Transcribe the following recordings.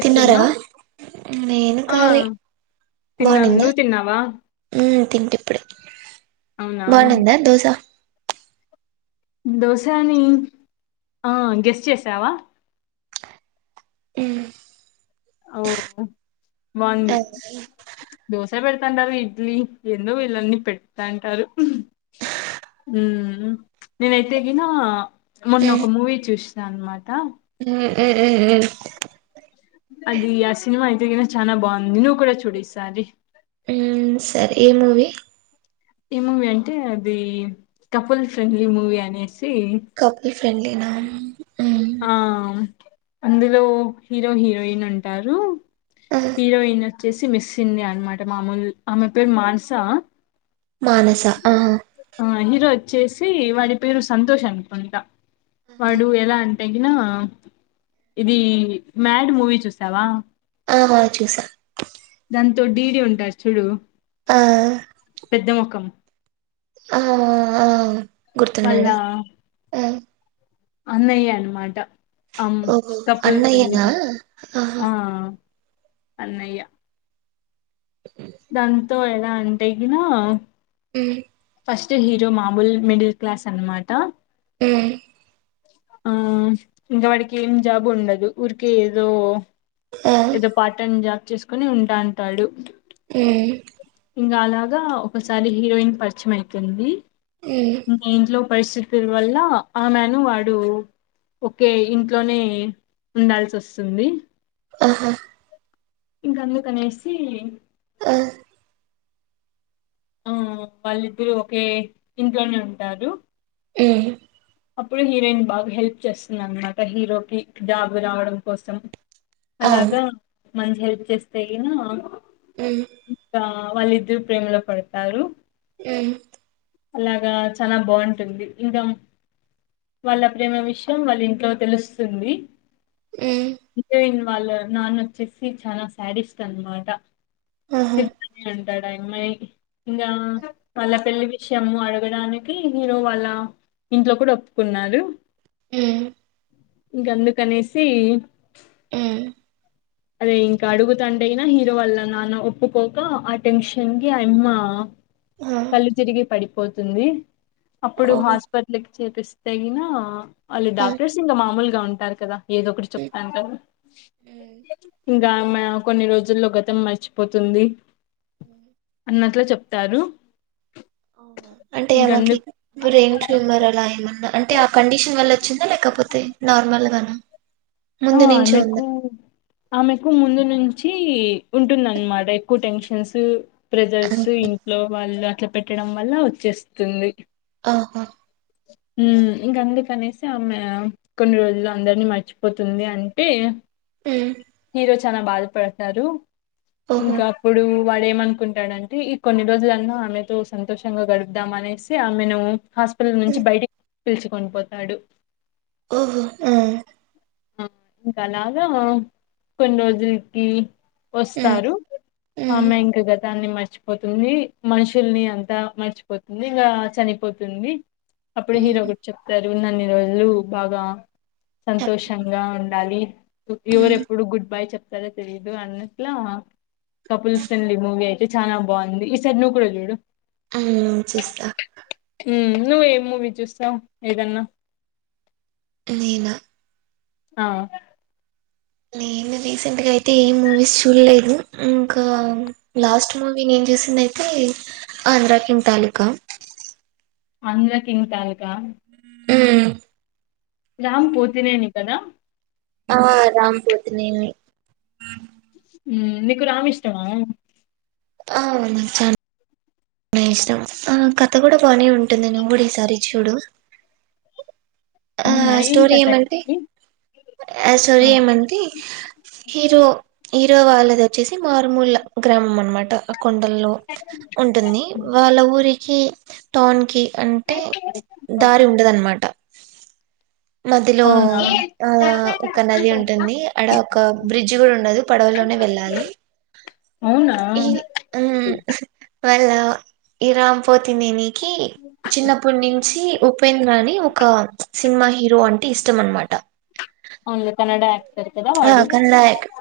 తిన్నారా నేను ఆ కాలి తిన్నాను బాగునిందా నువ్వు తిన్నావా తింటి ఇప్పుడే అవునా బానిందా దోసా దోశాని ఆ గెస్ చేసావా ఉమ్ ఓ బాంది ఆ దోసా పె పెంటారు ఇడ్లీ ఏందో వీళ్ళు అన్ని పెట్టాంటారు నేనైతే ఎగిన మొన్న ఒక మూవీ చూస్త సన్మాట ఊ ఊ ఉమ్ అది ఆ సినిమా అయితే కనా చానా బాగుంది నువ్ కూడా చూడు ఈ సారి ఉమ్ సరే ఏ మూవీ ఏ మూవీ అంటే అది కపుల్ ఫ్రెండ్లీ మూవీ అనేసి కపిల్ ఫ్రెడ్లీ ఇ ఆ అందులో హీరో హీరోయిన్ ఉంటారు ఆ హీరోయిన్ చ్చేసి మిస్సిండియా అనమాట మామూలు ఆమె పేరు మాన్సా మానస ఆ చేసి వాడి పేరు సంతోష్ అనుకుంటా వాడు ఎలా అంత తగిన ఇది మ్యాడ్ మూవీ చూసావా ఆహా చూసా దాంతో ఢీడీ ఉంటారు చూడు ఆ పెద్ద్ద మొక్కం ఆ ఆ ఆ ఆ వాళ్ళ గుర్తున్నాడు ఆ అన్నయ్య అనమాట అం ఓ కపుల్ ఫ్రెండ్లీ అన్నయ్యనా ఆ అన్నయ్య దాంతో ఎలా అంటే గిన హ్మ్ ఫస్ట్ హీరో మామూల్ మిడిల్ క్లాస్ అన్మాట హ్మ్ ఆ ఇంకా వాడికి ఏం జాబు ఉండదు ఊరికే ఏదో ఆ ఏదో పార్ట్టైమ్ జో చేసుకోని ఉంటాంటాడు అ ఇంకా అలాగా ఒకసారి హీరోయిన్ పర్స్ మారీ చ్చమైతుంది మ్మ్ ఇంట్లో పరిస్థితుల వల్ల ఆమెను వాడు ఒకే ఇంట్లోనే ఉండాల్సి వస్తుంది ఆహా ఇంకా అందుకనేసి ఆ ఆ వాళ్ళిద్దరుూ ఒకే ఇంట్లోనే ఉంటారు ఆ అప్పుడు హీరోయిన్ బాగా హెల్ప్ చేస్తుది అనమాట హీరోకి జాబ్ రావడం కోసం ఆ అలాగా మంచి హెల్ప్ చేస్తే గిన అ ఇంకా వాళ్ళిద్దరు ప్రేమలో పడతారు అ అలాగా చాల బాగుంటుంది ఇంకా వాళ్ళ ప్రేమ విషయం వాళ్ళ ఇంట్లో తెలుస్తుంది మ్మ్ జయిను వాళ్ళ నాన్న వచ్చేసి చాలా శాడిస్ట్ అనమాట ఆహా ఇ ఆ అమ్మాయిని ఇకా అల పెళ్లి విషయము అడగడానికి హీరో వాళ ఇంట్లో కూడా ఒప్పుకున్నారు ఆ ఇంక అందుకనిసి ఆ అదే ఇంకా అడుగుతండ అయినా హీరో వాల్ల నాన్న ఒప్పుకోక ఆ టెన్షన్ కి అ అమ్మ హా కళ్లు తిరిగి పడి పోతుంది అప్పుడు ఓహో! హాస్పిటల్ చేపిస్తగిన అది ఆ! డాక్టర్ సింగ్ మామూలు గా ఉంటారు కదా ఏదో ఒకటి హ్మ్. చెప్తాను కదా హ్మ్. ఇంకా ఆమె కొన్ని రోజుల్లో గతం మర్చిపోతుంది హ్మ్. అన్నట్ల చెప్ప తారు. అవునా అంటే ఆమెకి బ్రెయిన్ ట్యూమర్ అలా ఏమన్ న్న అంటే ఆ కండిషన్ వల్ల వచ్చిందా? లేకపోతే నార్మల్ గనా ఆ ఆమెకు ఆమెకు ముందు నుం చి ఉంటుందన్మాట ఎక్కువ టెన్షన్స్ ప్రెజర్స్ ఆహా! ఇంట్లో వాళ్ళు అట్ల పెట్టడం వల్ల వచ్చేస్తుంది. ఆహా! హ్మ్ ఇంకా అందుకనేసి ఆమె కొన్ని రోజులు అందర్నీ మర్చిపోతుంది అంటే మ్ హీరో చాలా బాధపడతారు. ఓహో! ఇంకా అప్పుడూ వాడేమనుకుంటాడంటే ఈ కొన్ని రోజులన్నా ఆమెతో సంతోషంగా గడుపుదాం అనేసి ఆమెను హస్ లోపల్ నుంచి హ్మ్. బయటిక్ పిలుచుకొని పోతాడు. ఓహో! ఆ ఆ ఇంకా అలాగా కొన్ని రోజుల్కి హ్మ్. వస్తారు. ఆ హ్మ్. అమ్మాయి ఇంకా గతాన్ని మర్ ర్చిపోతుంది. మనుషుల్ని అంతా మర్చిపోతుంది ఇంకా చనిపోతుంది. అప్పుడే ఏదో హ్మ్. ఒకటి చెప్తారు. ఉన్నన్ని రోజులు బాగా సం హ్యాపీగా తోషంగా ఉండాలి. ఎవరు హ్మ్. ఎప్పుడు గుడ్ బై చెప్ తారో తెలీదు అన్నట్లా కపుల్ ఫ్రెండ్లీ మూవీ అయితే చాలా బాగుంది. ఈసారి నువ్వు కూడా చూడు. ఆ చూస్తా. హ్మ్ నువ్వేం మూవీ చూస్తవ్ ఏదన్నా నేనా ఆ నేను రీసెంట్గా అయితే ఏం మూవీస్ చూడ్లేదు. ఇంకా లాస్ట్ మూవీ నేను చూసింది అయితే ఆంధ్రాకింగ్ తాలూకా ఆంధ్ర కింగ్ తాలుకా మ్ రామ్ పోతినేని కదా ఆ రామ్ పోతినేని హ్మ్ నీకు రామ్ ఇష్టమా ఆ అవును చానా బానే ఇష్టం ఆ కథ గుడా బాగనే ఉంటుంది. నువ్ గుడా ఈసారి చూడు. ఆ అవునా ఏం స్టోరీ కథ ఏమంటే ఇంతకి ఆ స్టోరీ ఏమంటే హీరో హీరో వాళ్ళది వచ్చేసి అది మారుమూల గ్రామం అనమాట కొండల్లో ఉంటుంది వాళ్ళ ఊరికి టోన్ కి అంటే దారి ఉండదన్నమాట మద్యలో అవునా ఆ ఒక నది ఉంటుంది, అడా ఒక బ్రిడ్జ్ కూడా ఉండదు పడవలోనే వెళ్ళాలి అవునా ఈ మ్ ఉమ్. మళ్ళా ఇ రామపోతుందిని చిన్నప్పుటి నుంచి ఉపేంద్రాన్ని ఒక సినిమా హీరో అంటే ఇష్టం అనమాట అన్లో కన్నడ ఆక్ట్ ఆ కన్నడ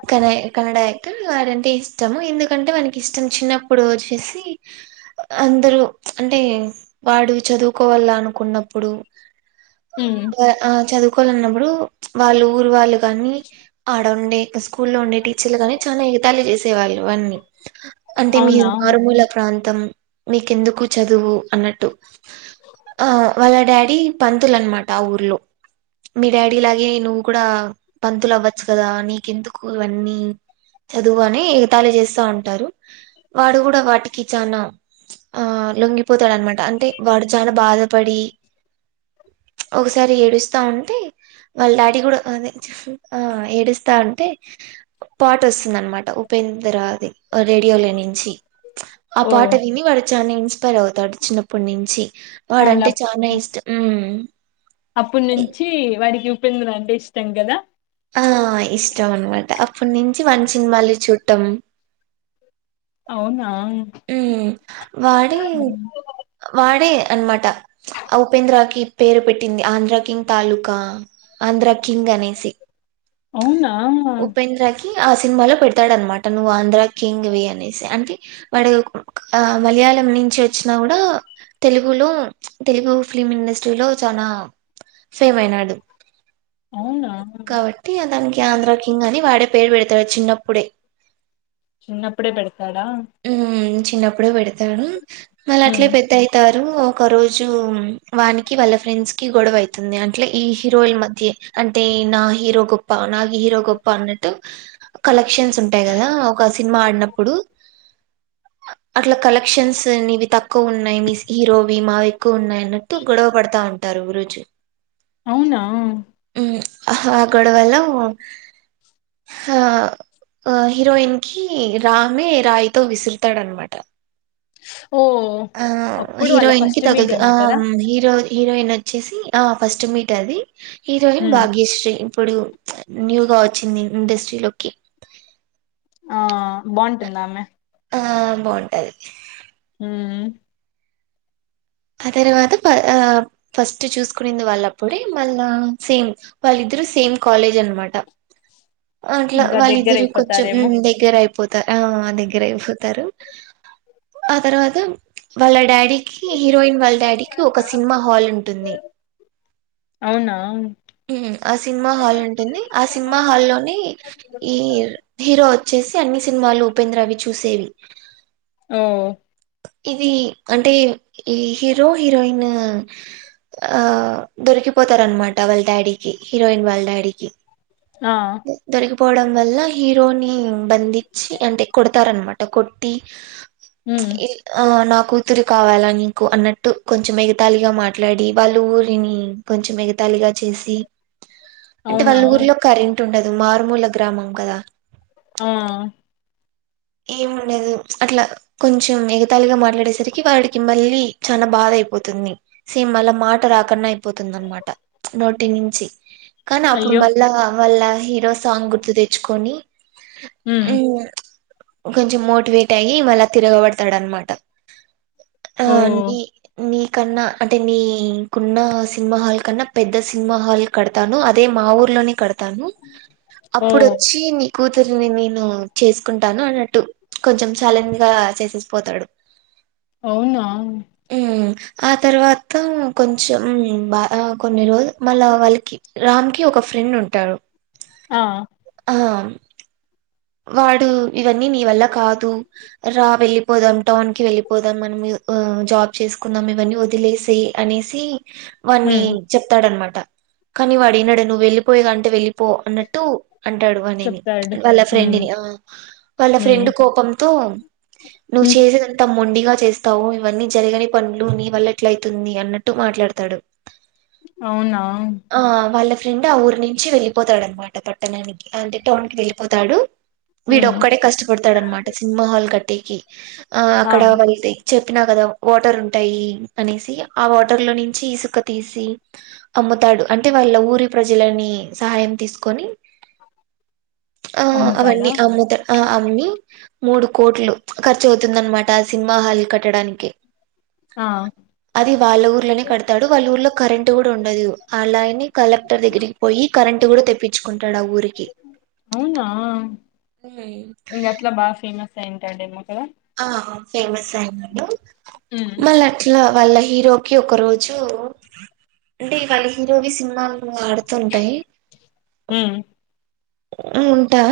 క కన్నడ అేవారంటే ఇష్టము, ఎందుకంటే వానకి ఇష్టం చిన్నప్పుడు వచ్చేసి, అందరూ అంటే వాడు చదువుకోవాల అనుకున్నప్పుడు ఉమ్ ఆ చదువు ఒనుకోలన్నప్పుడు వాళ్ళు ఊరు వాళ్ళు కానీ ఆడ ఉండే స్కూల్లో ఉండే టీచర్లు గానీ చాలా ఎగతాళి చేసేవాళ్ళు అన్నీ అంటే అవునా మీరు మారుమూల ప్రాం [unintelligible] మీకెందుకు చదువు అన్నట్టు, ఆ వాళ్ళ డాడీ పంతులు అన్నమాట ఆ ఊర్లో, మీ డాడీ లాగే నువ్వు కూడా పంతులు అవ్వ చ్చ కదా నీకెందుకు ఇవన్నీ చదువు అని ఎగతాళి చేస్తా ఉంటారు వాడు కూడా వాటికి చనా ఆ లొంగిపోతాడు అనమాట, అంటే వాడు చాలా బాధపడి ఒకసారి ఏడుస్తా ఉంటే వాళ్ళ డాడీ కూడా అదే ఆ ఏడుస్తా అంటే పాట వస్తుంది అనమాట ఉపేంద్రది రేడియో లో నుంచి ఆ ఓ పాట విని వాడు చా ఇన్స్పైర్ అవుతాడు చిన్నప్పటి నుంచి వాడంటే చనా ఇష్టం మ్ అప్పుడు నుంచి వాడికి చెప్పింది అంటే ఇష్టం కదా ఆ ఇష్టం అనమాట అప్పటి నుంచి వంచి సిని సిని మళ్ళి చూట్టం అవునా హమ్ వాడే ఉమ్. వాడే అనమాట ఉపేంద్రకిి పేరు పెట్టింది ఆంధ్ర కింగ్ తాలూకా ఆంధ్ర కింగ్ అనేసి అవునా ఉపేంద్రకి ఆ సినిమాలో పెడతాడ అనమాట నువ్ ఆంధ్ర కింగ్ వే అనేసి అంటే వాడు మలయాళం నుంచి వచ్చినా కూడా తెలుగులో తెలుగు ఫిల్మ్ ఇండస్ట్రీలో చాలా సేమ అయినాడు అవునా కాబట్టి అ దానికి ఆంధ్ర కింగ్ అని వాడే పేరు పెడతాడు చిన్నప్పుడే చిన్నప్పుడే పెడతాడా ఉ చిన్నప్పుడే పెడతారు మళ్ అట్లే ఉమ్ పెద్దవుతారు ఒక రోజు వానికి వాళ్ళ ఫ్రెండ్స్ కి గొడవ అవుతుంది అట్లే ఈ హీరోయిన్ మధ్య అంటే నా హీరో గొప్ప నాకు హీరో గొప్ప అన్నట్టు కలెక్షన్స్ ఉంటాయి కదా ఒక సినిమా ఆడినప్పుడు అట్లా కలెక్షన్స్వి తక్కువ ఉన్నాయి మీ హీరోవి మావి ఎక్కువ ఉన్నాయి అన్నట్టు గొడవ పడతా ఉంటారు రోజు అవునా ఆ గొడవలో ఆ హీరోయిన్ కి రామే రాయితో విసిరు తాడ అనమాట ఓ ఆ అప్పుడు హీరో వాళ్ళ ఇన్కి ఫస్ట్ మీట్ తగల్దు ఆ ఏమో కదా హీరో హీరోయిన్ వచ్చేసి ఆ ఫస్ట్ మీట్ అది హీరోయిన్ ఉమ్ భాగ్యశ్రీ పడు న్యూగా వచ్చింది ఇండస్ట్రీలోకి ఆ బాగుంటుందా ఆమె బాగుంటుంది హ ఆ తర్వాత ఫస్ట్ చూస్ కుంది వాళ్ళప్పుడే మళ్ళా సేమ్ వాళ్ళద్దరు సేమ్ కాలేజ్ అనమాట అట్ ఇంకా దగ్గర వాళ్ళిద్దరు కొంచెం అయిపోతారేమో దగ్గర అయిపో పోత ఆ ఆ దగ్గర అయిపోతారు ఆ తర్వాత వాళ్ళ డాడీ హీరోయిన్ వాళ్ళ డాడీకి ఒక సినిమా హాల్ ఉంటుంది అవునా ఆ సినిమా హాల్ ఉంటుంది ఆ సినిమా హా లోని ఈ హీరో వచ్చేసి అన్ని సినిమాలు ఉపేంద్ర అవి చూసేవి ఓ ఇది అంటే ఈ హీరో హీరోయిన్ ఆ దొరికిపోతారునమాట వల్ డాడికి హీరోయిన్ వాళ్ల్ డాడికి ఆ పోవడం వల్ల హీరోని బంది చి అంటే కొడతనమాట కొటి హ్మ్ ఆ నా కూతురు కావాలా నీకు అన్నట్టు కొంచెం ఏగతాలిగా మాట్లాడి వాళ్ళ ఊరిని కొంచెం ఎగత్ తలిగా చేసి అంటే అవునా వాళ్ళ ఊరిలో కరెంట్ ఉండదు మారుమూల గ్రామం గదా ఆ ఏముండదు అట్లా కొంచెం ఎగతాలిగా మాట్లాడేసరికి వాడికి మళ్ళీ చాల బాధ అయిపోతుంది సేమ్ అళ మాట రాకన్న అయిపోతుంది అన్ మాట నోటి నుంచి కానీ అప్పుడు అయ్యో మళ్ళా మళ్ళా హీరో సాంగ్ గుర్తు తెచ్చుకొని హ్మ్ అన్నా కొంచెం మోటివేట్ అయ్యి మళ్ళా తిరగబడతాడ అనమాట ఆ ఓ నీ నీ కన్నా అంటే నీకున్న సినిమా హాల్ కన్నా పెద్ద సినిమా హాల్ కడతాను అదే మా ఊర్ లోనే కడతా తాను ఓ అప్పుడు వచ్చి కూతురిని నేను చేసు కుంటాను అన్నట్టు కొంచెం ఛాలెంజ్ గా చేసేసి పోతాడు అవునా మ్మ్ ఆ తర్వాత కొంచెం బా కొన్ని రోజులు మళ్ళా వాళ్ళకి రామ్ ఒక ఫ్రెండ్ ఉంటారు ఆ ఆ వాడు ఇవన్నీ నీ వల్ల కాదు రా వెళ్ళిపోదాం టౌన్ కి వెళ్ళిపోదాం మనం ఆ జాబ్ చేసుకుందాం ఇవన్నీ వదిలేస అనేసి వాణి హ్మ్ చెప్తాడనమాట ట కానీ వాడినడు నువ్వు వెళ్లిపోయగా అంటే వెళ్ళి పో అన్నట్టు అంటాడు అనేని చెప్తాడు వాళ్ళ హ్మ్ ఫ్రెండిని వాళ్ళ హ్మ్ ఫ్రెండ్ కోపం తో నువ్వు హ్మ్ చేసేది అంతా మొండి గా చేస్తావు ఇవన్నీ జరగని పనులు నీ వల్ల ఎట్ల అయితుంది అన్నట్టు మాట్లాడతాడు అవునా ఆ వాళ్ళ ఫ్రెండ్ ఆ ఊరు నుంచి వెళ్ళలిపోతా అనమాట పట్టణానికి అంటే టౌన్ కి వెళ్ళిపోతాడు వీడ హ్మ్ ఒక్కడే కష్టపడతాడనమాట సినిమా హాల్ కట్టి ఈ ఆ అక్కడ వెళ్త చెప్పినా కదా వాటర్ ఉంటాయి అనేసి ఆ వాటర్ లో నుంచి ఇసుక తీసి అమ్ముతాడు అంటే వాళ్ళ ఊరి ప్రజలని సహాయం తీసుకొని ఆ అమ అవన్నీ అమ్ముతాడు అ అమ్మి మూడు కోట్లు ఖర్చు అవుతుందనమాట సినిమా హాల్ కట్టడానికి ఆ అది వాళ్ళ ఊర్లోనే కడతాడు వాళ్ళ ఊర్లో కరెంటు కూడా ఉండదు అలాని కలెక్టర్ దగ్గరికి పోయి కరెంటు కూడా తెప్పించుకుంటాడు ఆ ఊరికి ఉ ఇంగ అట్లా బా ఫేమస్ అయింటాడు ఏమో కదా ఆ ఫేమస్ హ్మ్ మళ్ళ అట్లా వాళ్ళ హీరోకి ఒక రోజు అంటే వాళ్ళ హీరోవి సినిమా వాడుతుంటాయ్ హ్మ్ ఆ ఉంటా